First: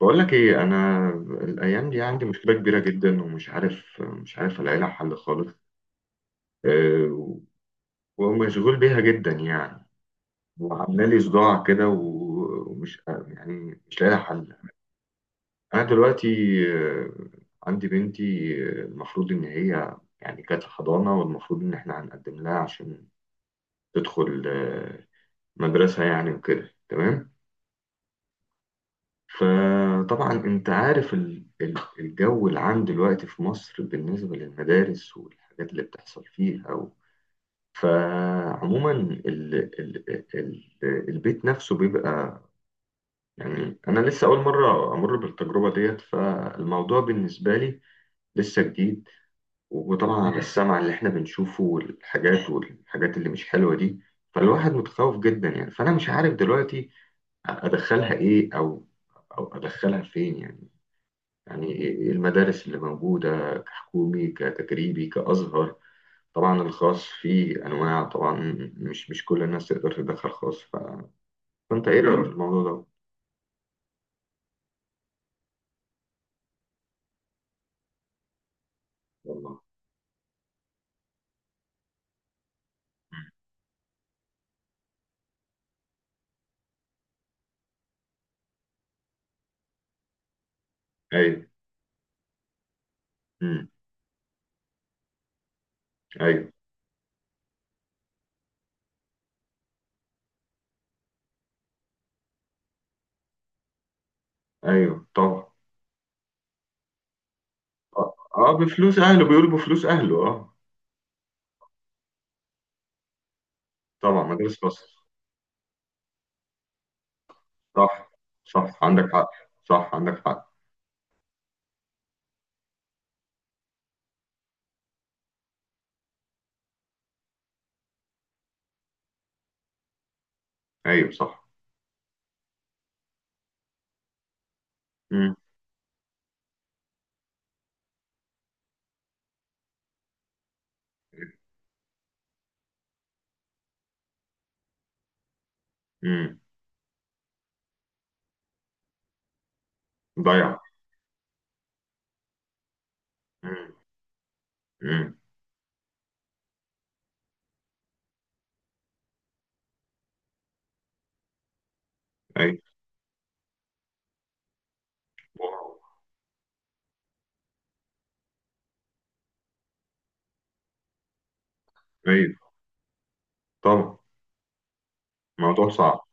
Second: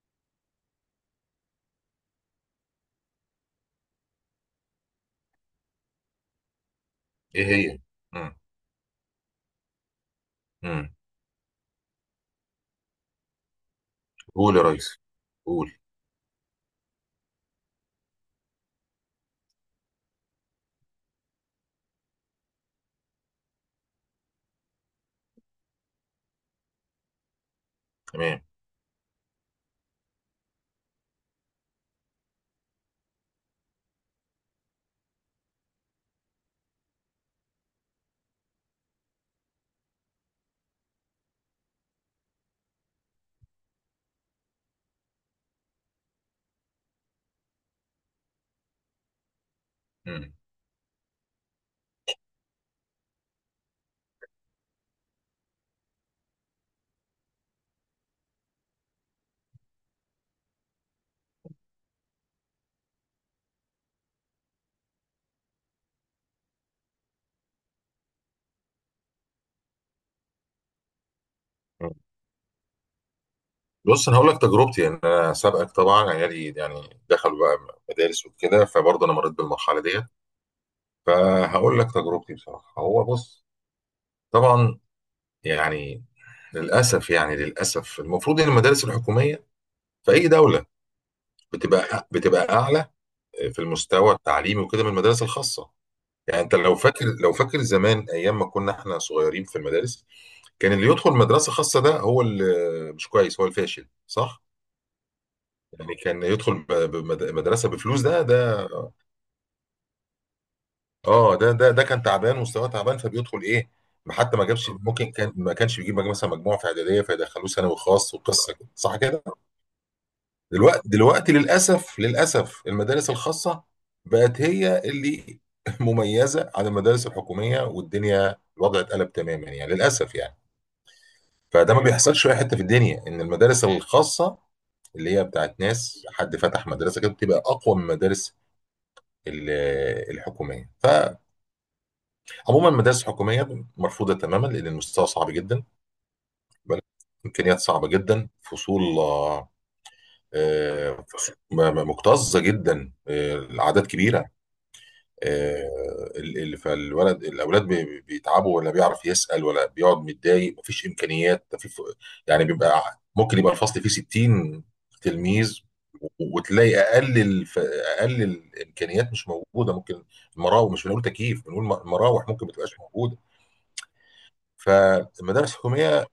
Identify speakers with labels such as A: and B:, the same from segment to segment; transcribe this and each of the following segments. A: بقول لك ايه انا. الايام دي عندي مشكله كبيره جدا، ومش عارف، مش عارف الاقي لها حل خالص. أه.
B: ايه هي؟ امم
A: ومشغول بيها جدا يعني،
B: امم
A: وعامله لي صداع كده، ومش يعني مش لاقي لها حل.
B: قول يا ريس، قول.
A: انا دلوقتي، أه عندي بنتي. المفروض ان هي يعني كانت في حضانه، والمفروض ان احنا هنقدم لها عشان تدخل مدرسه يعني وكده، تمام.
B: تمام.
A: فطبعا انت عارف الجو العام دلوقتي في مصر بالنسبة للمدارس والحاجات اللي بتحصل فيها. فعموما ال... البيت نفسه بيبقى، يعني انا لسه اول مرة امر بالتجربة ديت، فالموضوع بالنسبة لي لسه جديد. وطبعا
B: امم
A: على السمع اللي احنا بنشوفه، والحاجات اللي مش حلوة دي، فالواحد متخوف جدا يعني. فانا مش عارف دلوقتي ادخلها ايه، او ادخلها فين يعني. يعني المدارس اللي موجودة، كحكومي كتجريبي كأزهر، طبعا الخاص فيه أنواع طبعا، مش كل الناس تقدر تدخل خاص، فأنت
B: أمم.
A: إيه رأيك في بجد الموضوع ده؟
B: بص، انا هقول لك تجربتي. يعني انا سابقك طبعا، عيالي يعني دخلوا بقى مدارس وكده، فبرضه انا مريت
A: والله.
B: بالمرحله ديت. فهقول لك تجربتي بصراحه. هو بص، طبعا يعني للاسف، يعني للاسف المفروض ان المدارس الحكوميه في اي دوله
A: أيوه.
B: بتبقى اعلى في
A: أمم.
B: المستوى التعليمي وكده من المدارس الخاصه. يعني
A: أيوه.
B: انت لو فاكر زمان ايام ما كنا احنا صغيرين في المدارس، كان اللي يدخل مدرسة خاصة ده هو اللي مش كويس، هو الفاشل، صح؟
A: أيوه طبعا.
B: يعني كان يدخل مدرسة بفلوس.
A: أه.
B: ده
A: آه،
B: ده
A: بفلوس أهله، بيقولوا بفلوس أهله. أه.
B: اه، ده كان تعبان، مستواه تعبان، فبيدخل ايه؟ ما
A: طبعا
B: حتى ما
A: مدارس
B: جابش،
A: خاصة.
B: ممكن كان ما كانش بيجيب مثلا مجموعة في إعدادية فيدخلوه ثانوي
A: صح.
B: خاص وقصة كده،
A: صح
B: صح
A: عندك
B: كده؟
A: حق. صح عندك حق.
B: دلوقتي للأسف، للأسف المدارس الخاصة بقت هي اللي مميزة عن المدارس الحكومية، والدنيا الوضع اتقلب تماما، يعني للأسف يعني.
A: أيوه صح.
B: فده ما بيحصلش في اي حته في الدنيا ان المدارس الخاصه اللي هي
A: أمم.
B: بتاعت ناس، حد فتح مدرسه كده، بتبقى اقوى من المدارس ال- الحكوميه. فعموما المدارس الحكوميه مرفوضه تماما، لان المستوى صعب جدا،
A: أمم.
B: امكانيات صعبه جدا، فصول
A: ضيع.
B: فصول مكتظه جدا،
A: أمم.
B: الاعداد كبيره،
A: أمم.
B: فالولد، الاولاد بيتعبوا، ولا بيعرف يسال، ولا بيقعد متضايق، مفيش امكانيات. ده في يعني
A: أيوه.
B: بيبقى ممكن يبقى الفصل فيه 60 تلميذ،
A: واو.
B: وتلاقي اقل الامكانيات مش موجوده. ممكن المراوح، مش بنقول تكييف بنقول مراوح،
A: أيوه
B: ممكن ما تبقاش موجوده.
A: طبعا.
B: فالمدارس
A: موضوع صعب.
B: الحكوميه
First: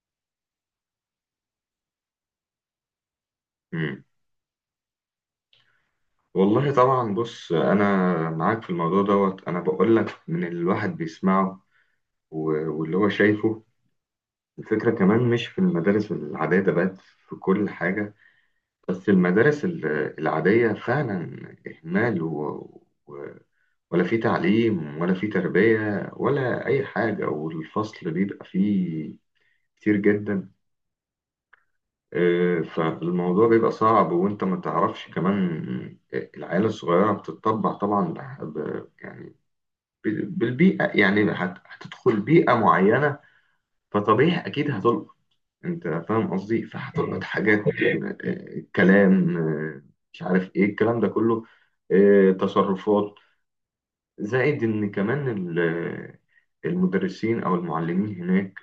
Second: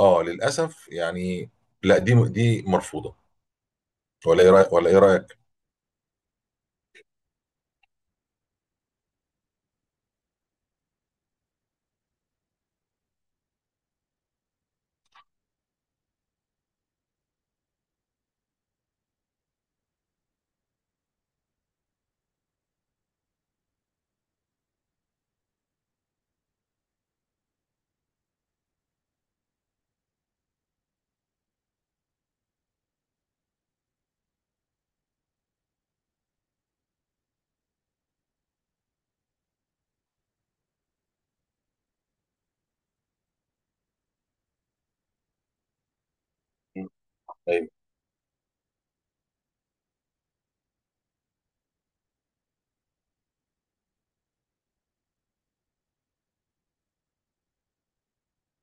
B: اه للاسف يعني، لا دي مرفوضه.
A: أمم.
B: ولا ايه رايك، ولا ايه رايك؟
A: والله طبعا. بص انا معاك في الموضوع دوت، انا بقول لك من اللي الواحد بيسمعه واللي هو شايفه. الفكره كمان مش في المدارس العاديه، ده بقت في كل حاجه. بس المدارس العاديه فعلا اهمال و... ولا في تعليم، ولا في تربيه، ولا اي حاجه، والفصل بيبقى فيه كتير جدا. فالموضوع بيبقى صعب، وانت ما تعرفش كمان. العيال الصغيره بتتطبع طبعا، يعني بالبيئة، يعني هتدخل بيئة معينة، فطبيعي أكيد هتلقط. أنت فاهم قصدي؟ فهتلقط حاجات،
B: ايوه.
A: كلام، مش عارف إيه الكلام ده كله، تصرفات. زائد إن كمان المدرسين أو المعلمين هناك،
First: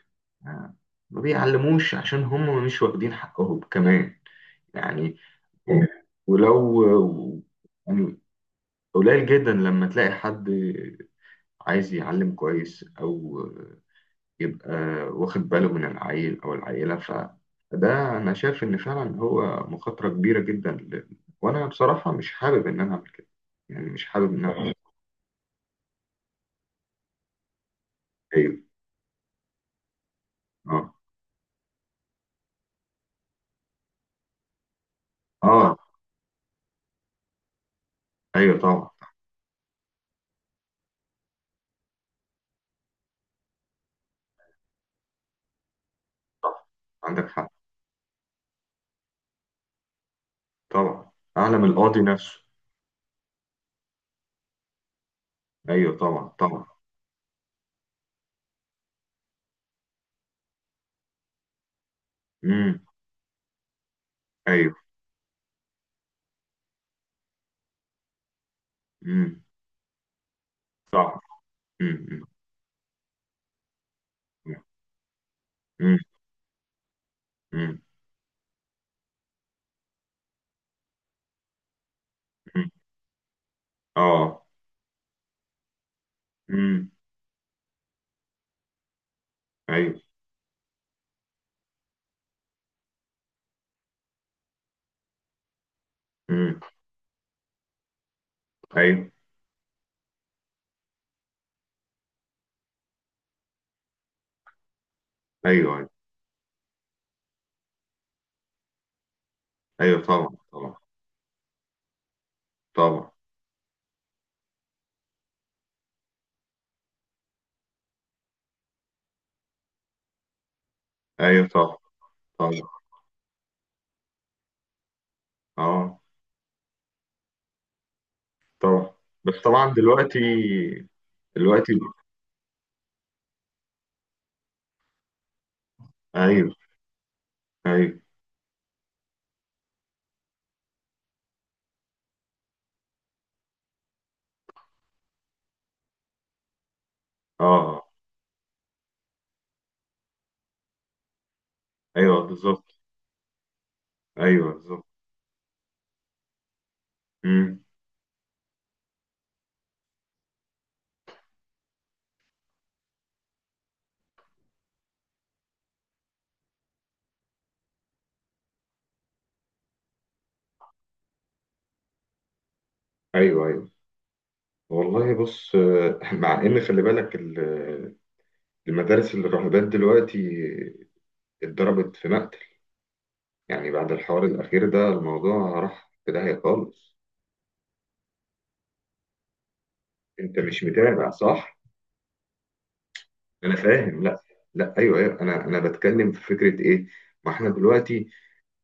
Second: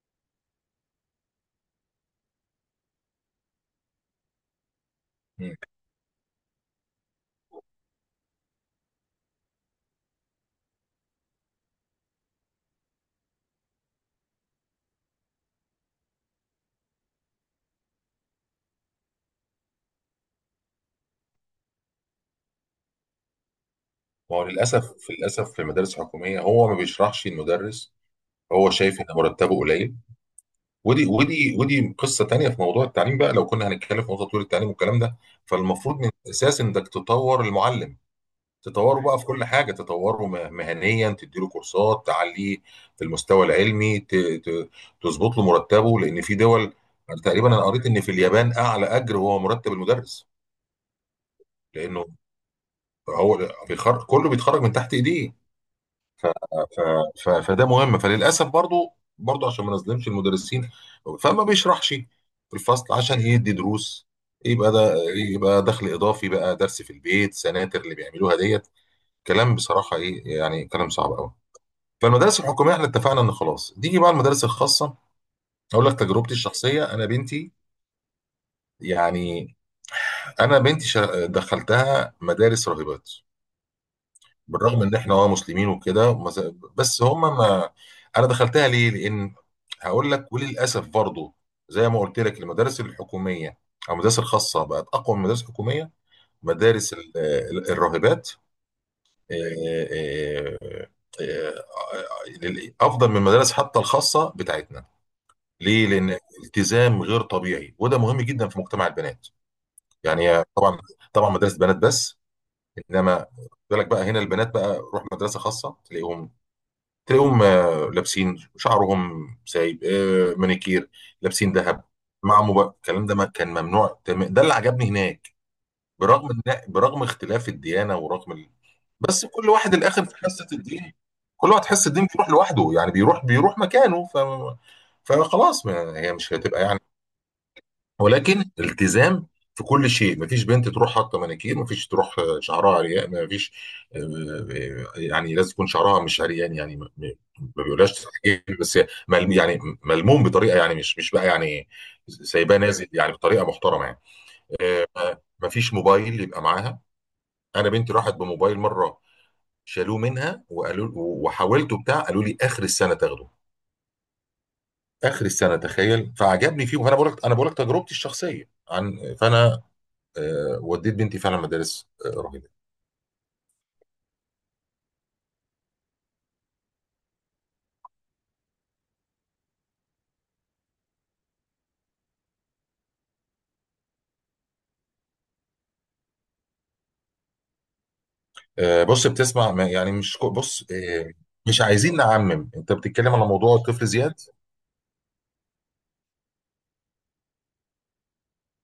A: آه، ما بيعلموش عشان هم مش واخدين حقهم كمان يعني.
B: مم.
A: ولو يعني قليل جدا لما تلاقي حد عايز يعلم كويس، أو يبقى واخد باله من العيل أو العيلة، فده أنا شايف إن فعلا هو مخاطرة كبيرة جدا. وأنا بصراحة مش حابب إن أنا أعمل كده يعني، مش حابب
B: ما هو
A: إن أنا أعمل
B: للاسف،
A: كده.
B: للاسف في المدارس الحكوميه هو ما بيشرحش المدرس،
A: أيوه.
B: هو شايف ان مرتبه قليل.
A: أه.
B: ودي قصه تانية. في موضوع التعليم بقى، لو كنا هنتكلم في موضوع تطوير التعليم والكلام ده،
A: أه.
B: فالمفروض من الاساس انك تطور المعلم.
A: أيوه طبعا.
B: تطوره بقى في كل حاجه، تطوره مهنيا، تديله كورسات تعليه في المستوى العلمي، تظبط له مرتبه، لان في
A: طبعا
B: دول،
A: عندك
B: تقريبا
A: حق.
B: انا قريت ان في اليابان اعلى اجر هو مرتب المدرس،
A: طبعا أعلم القاضي
B: لانه
A: نفسه.
B: هو بيخرج، كله بيتخرج من تحت ايديه.
A: أيوه طبعا طبعا.
B: فده مهم. فللاسف برضو، برضو عشان ما نظلمش المدرسين، فما بيشرحش في
A: أمم.
B: الفصل عشان يدي دروس، يبقى
A: أيوه.
B: ده يبقى دخل اضافي، بقى درس في البيت، سناتر اللي بيعملوها ديت.
A: أمم.
B: كلام بصراحه ايه يعني، كلام صعب
A: صح.
B: قوي.
A: أمم. أمم.
B: فالمدارس الحكوميه احنا اتفقنا ان خلاص، تيجي بقى المدارس الخاصه. اقول
A: أمم.
B: لك تجربتي الشخصيه، انا بنتي،
A: أمم.
B: يعني انا بنتي دخلتها مدارس
A: أمم.
B: راهبات،
A: أه.
B: بالرغم ان احنا اه مسلمين وكده
A: أمم.
B: بس هم ما، انا دخلتها ليه؟ لان
A: أيوه.
B: هقول لك، وللاسف برضه زي ما قلت لك المدارس الحكوميه او المدارس الخاصه بقت اقوى من المدارس الحكوميه.
A: أمم.
B: مدارس الراهبات
A: أيوه
B: آه، آه، آه، آه، آه، افضل من المدارس حتى الخاصه بتاعتنا.
A: أيوه.
B: ليه؟
A: أيوه.
B: لان التزام غير طبيعي، وده مهم جدا في مجتمع البنات
A: أيوه. طبعا
B: يعني.
A: طبعا
B: طبعا طبعا مدارس بنات بس.
A: طبعا.
B: انما بالك بقى، هنا البنات بقى روح مدرسه خاصه تلاقيهم، تلاقيهم لابسين شعرهم سايب، مانيكير،
A: أيوه
B: لابسين
A: طبعا
B: ذهب، مع موبايل،
A: طبعا.
B: الكلام ده ما كان ممنوع. ده اللي عجبني هناك،
A: أه.
B: برغم اختلاف الديانه، ورغم ال...
A: طبعا.
B: بس
A: بس
B: كل
A: طبعا
B: واحد الاخر في
A: دلوقتي،
B: حصه الدين، كل واحد
A: دلوقتي.
B: حس الدين بيروح لوحده، يعني بيروح مكانه. ف... فخلاص ما هي مش
A: ايوه.
B: هتبقى يعني.
A: ايوه.
B: ولكن التزام في كل شيء، مفيش بنت تروح حاطه مانيكير، مفيش تروح شعرها عريان، مفيش آه، يعني لازم يكون شعرها مش عريان يعني ما
A: اه.
B: بيقولهاش تحجير، بس ملم يعني، ملموم بطريقه يعني، مش بقى يعني
A: ايوه
B: سايباه
A: بالظبط.
B: نازل يعني، بطريقه محترمه يعني.
A: ايوه بالظبط.
B: آه، ما- مفيش موبايل يبقى معاها.
A: امم.
B: انا بنتي راحت بموبايل مره، شالوه منها وقالوا، وحاولته بتاع، قالوا لي اخر السنه تاخده، اخر السنه، تخيل. فعجبني فيه، وانا بقول لك، انا بقول لك تجربتي الشخصيه. عن فانا وديت بنتي فعلا مدارس رهيبه.
A: ايوه. ايوه. والله بص مع ان خلي بالك المدارس الراهبات دلوقتي اتضربت في مقتل، يعني بعد الحوار الاخير ده الموضوع راح في داهيه خالص.
B: بص، بتسمع يعني مش كو-
A: انت مش
B: بص
A: متابع، صح؟
B: مش عايزين نعمم، انت بتتكلم على
A: انا
B: موضوع الطفل
A: فاهم.
B: زياد.
A: لا. لا ايوه ايوه. انا بتكلم في فكره ايه، ما احنا دلوقتي،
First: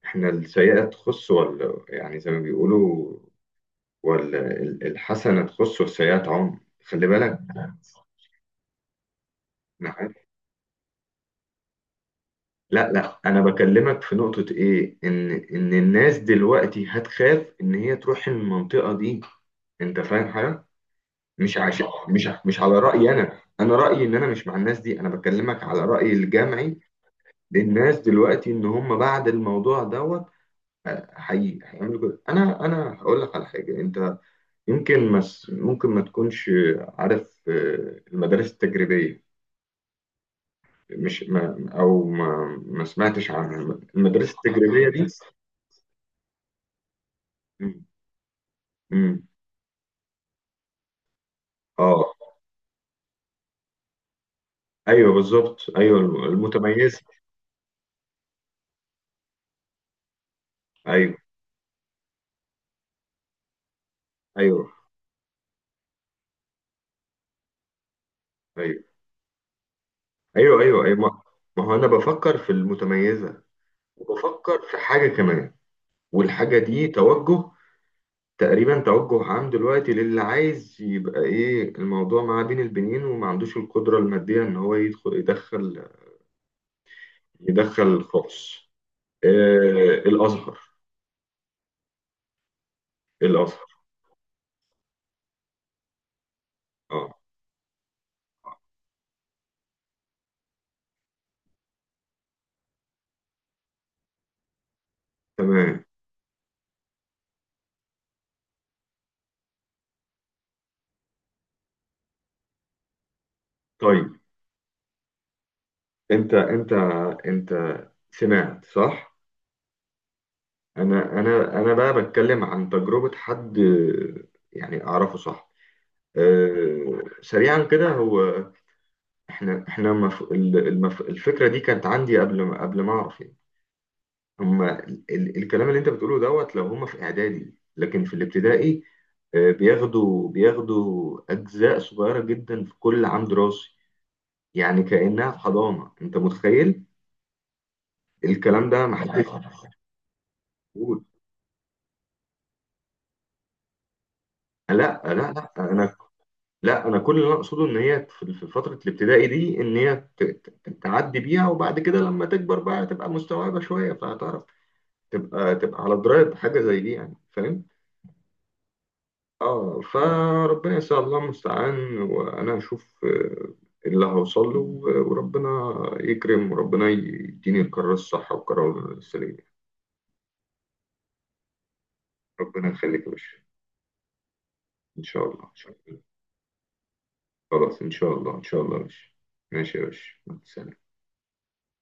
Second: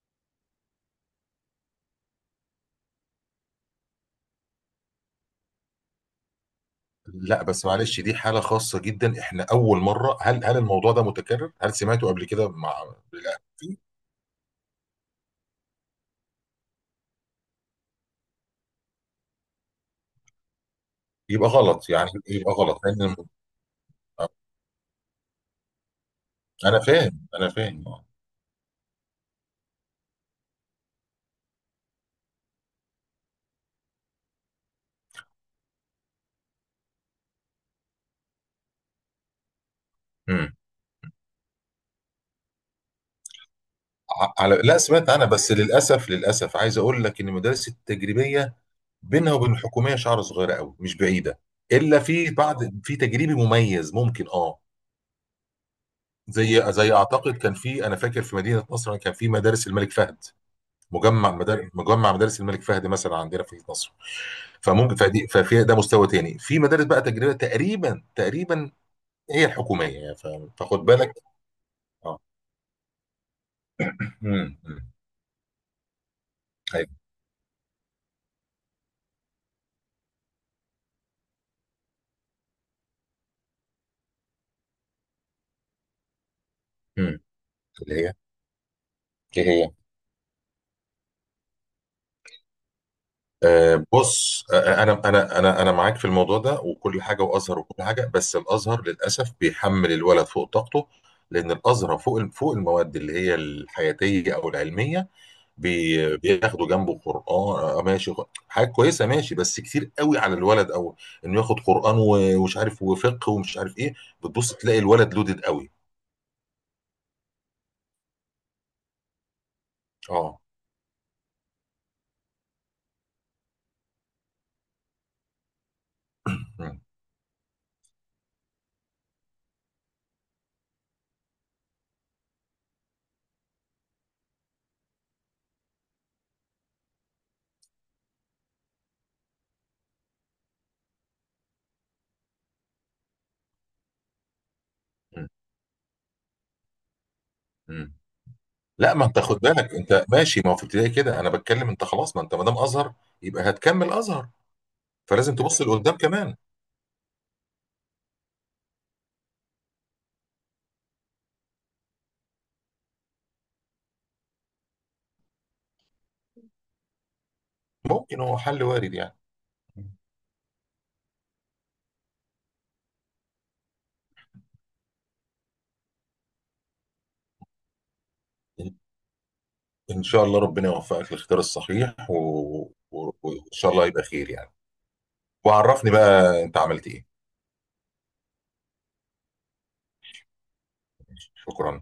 A: احنا السيئه تخص ولا، يعني زي ما بيقولوا، والحسنة تخص والسيئة تعم. خلي بالك
B: لا بس
A: أنا
B: معلش، دي حاله خاصه جدا، احنا اول
A: عارف.
B: مره. هل هل الموضوع ده متكرر؟ هل سمعته قبل كده مع؟
A: لا لا،
B: لا،
A: أنا بكلمك في نقطة إيه، إن الناس دلوقتي هتخاف إن هي تروح المنطقة دي. أنت فاهم حاجة؟
B: يبقى
A: مش عش...
B: غلط يعني، يبقى
A: مش
B: غلط،
A: على رأيي،
B: لان
A: أنا رأيي إن أنا مش مع الناس دي، أنا بكلمك على رأيي
B: انا
A: الجمعي
B: فاهم انا فاهم
A: للناس دلوقتي، إن هم بعد الموضوع دوت هي هيعملوا كده. أنا هقول لك على حاجة. أنت يمكن ممكن ما تكونش عارف، المدارس التجريبية،
B: مم.
A: مش ما او ما, ما سمعتش عن المدرسه
B: على، لا
A: التجريبيه دي.
B: سمعت عنها، بس للاسف، للاسف عايز اقول لك ان المدارس
A: مم.
B: التجريبيه
A: مم.
B: بينها وبين الحكوميه شعره صغيره قوي، مش بعيده، الا
A: اه.
B: في بعض، في تجريبي مميز ممكن اه.
A: ايوه بالظبط. ايوه
B: زي
A: المتميزه.
B: اعتقد كان في، انا فاكر في مدينه نصر كان في مدارس الملك فهد،
A: ايوه
B: مجمع مدارس، مجمع مدارس الملك فهد مثلا عندنا في نصر.
A: ايوه
B: فممكن، فدي ففي ده مستوى تاني في مدارس بقى تجريبيه، تقريبا تقريبا
A: ايوه.
B: هي الحكوميه يعني،
A: ايوه
B: فخد
A: ايوه ايوه
B: بالك.
A: ما. ما هو انا
B: اه.
A: بفكر في المتميزه، وبفكر في
B: أمم.
A: حاجه كمان. والحاجه دي
B: أيوة.
A: توجه، تقريبا توجه عام دلوقتي للي عايز يبقى ايه الموضوع معاه بين البنين، وما عندوش القدره الماديه ان هو
B: أمم. اللي
A: يدخل
B: هي
A: خاص.
B: ايه هي؟
A: آه. الازهر. الازهر.
B: بص انا معاك في الموضوع ده وكل
A: اه.
B: حاجه، وازهر وكل حاجه، بس الازهر للاسف بيحمل الولد فوق طاقته، لان الازهر فوق، فوق المواد اللي هي الحياتيه او العلميه
A: تمام.
B: بياخدوا جنبه قران، ماشي، حاجه كويسه، ماشي، بس كتير قوي على الولد، او انه ياخد قران ومش عارف، وفقه ومش عارف ايه.
A: طيب.
B: بتبص تلاقي الولد لودد قوي.
A: انت انت انت سمعت صح؟
B: اه.
A: انا بقى بتكلم عن تجربة حد يعني اعرفه، صح.
B: مم.
A: أه سريعا كده هو، احنا احنا مف... ال- المف... الفكرة دي كانت عندي قبل ما اعرف يعني. هما الكلام اللي انت بتقوله دوت، لو هما في اعدادي، لكن في الابتدائي بياخدوا اجزاء صغيرة جدا في كل عام دراسي، يعني
B: مم.
A: كأنها في حضانة. انت متخيل؟
B: مم.
A: الكلام ده
B: لا، ما انت
A: محدش.
B: خد بالك، انت ماشي، ما هو في ابتدائي كده انا بتكلم. انت خلاص، ما انت ما دام ازهر يبقى هتكمل ازهر،
A: لا. لا.
B: فلازم
A: لا
B: تبص
A: انا.
B: لقدام كمان.
A: لا انا كل اللي أنا اقصده ان هي في فتره الابتدائي دي، ان هي تعدي بيها، وبعد كده لما تكبر بقى تبقى مستوعبه شويه، فهتعرف تبقى على درايه بحاجه زي دي يعني. فاهم؟
B: ممكن هو حل وارد يعني.
A: اه. فربنا ان شاء الله المستعان، وانا هشوف اللي هوصل له، وربنا يكرم، وربنا يديني القرار الصح
B: إن
A: والقرار السليم.
B: إن شاء الله ربنا يوفقك للاختيار الصحيح و...
A: ربنا يخليك يا
B: و...
A: باشا.
B: وإن شاء الله يبقى خير يعني.
A: ان شاء الله ان شاء
B: وعرفني
A: الله.
B: بقى أنت عملت إيه.
A: خلاص ان شاء الله ان شاء الله يا باشا. ماشي يا باشا، مع السلامة.
B: شكرا.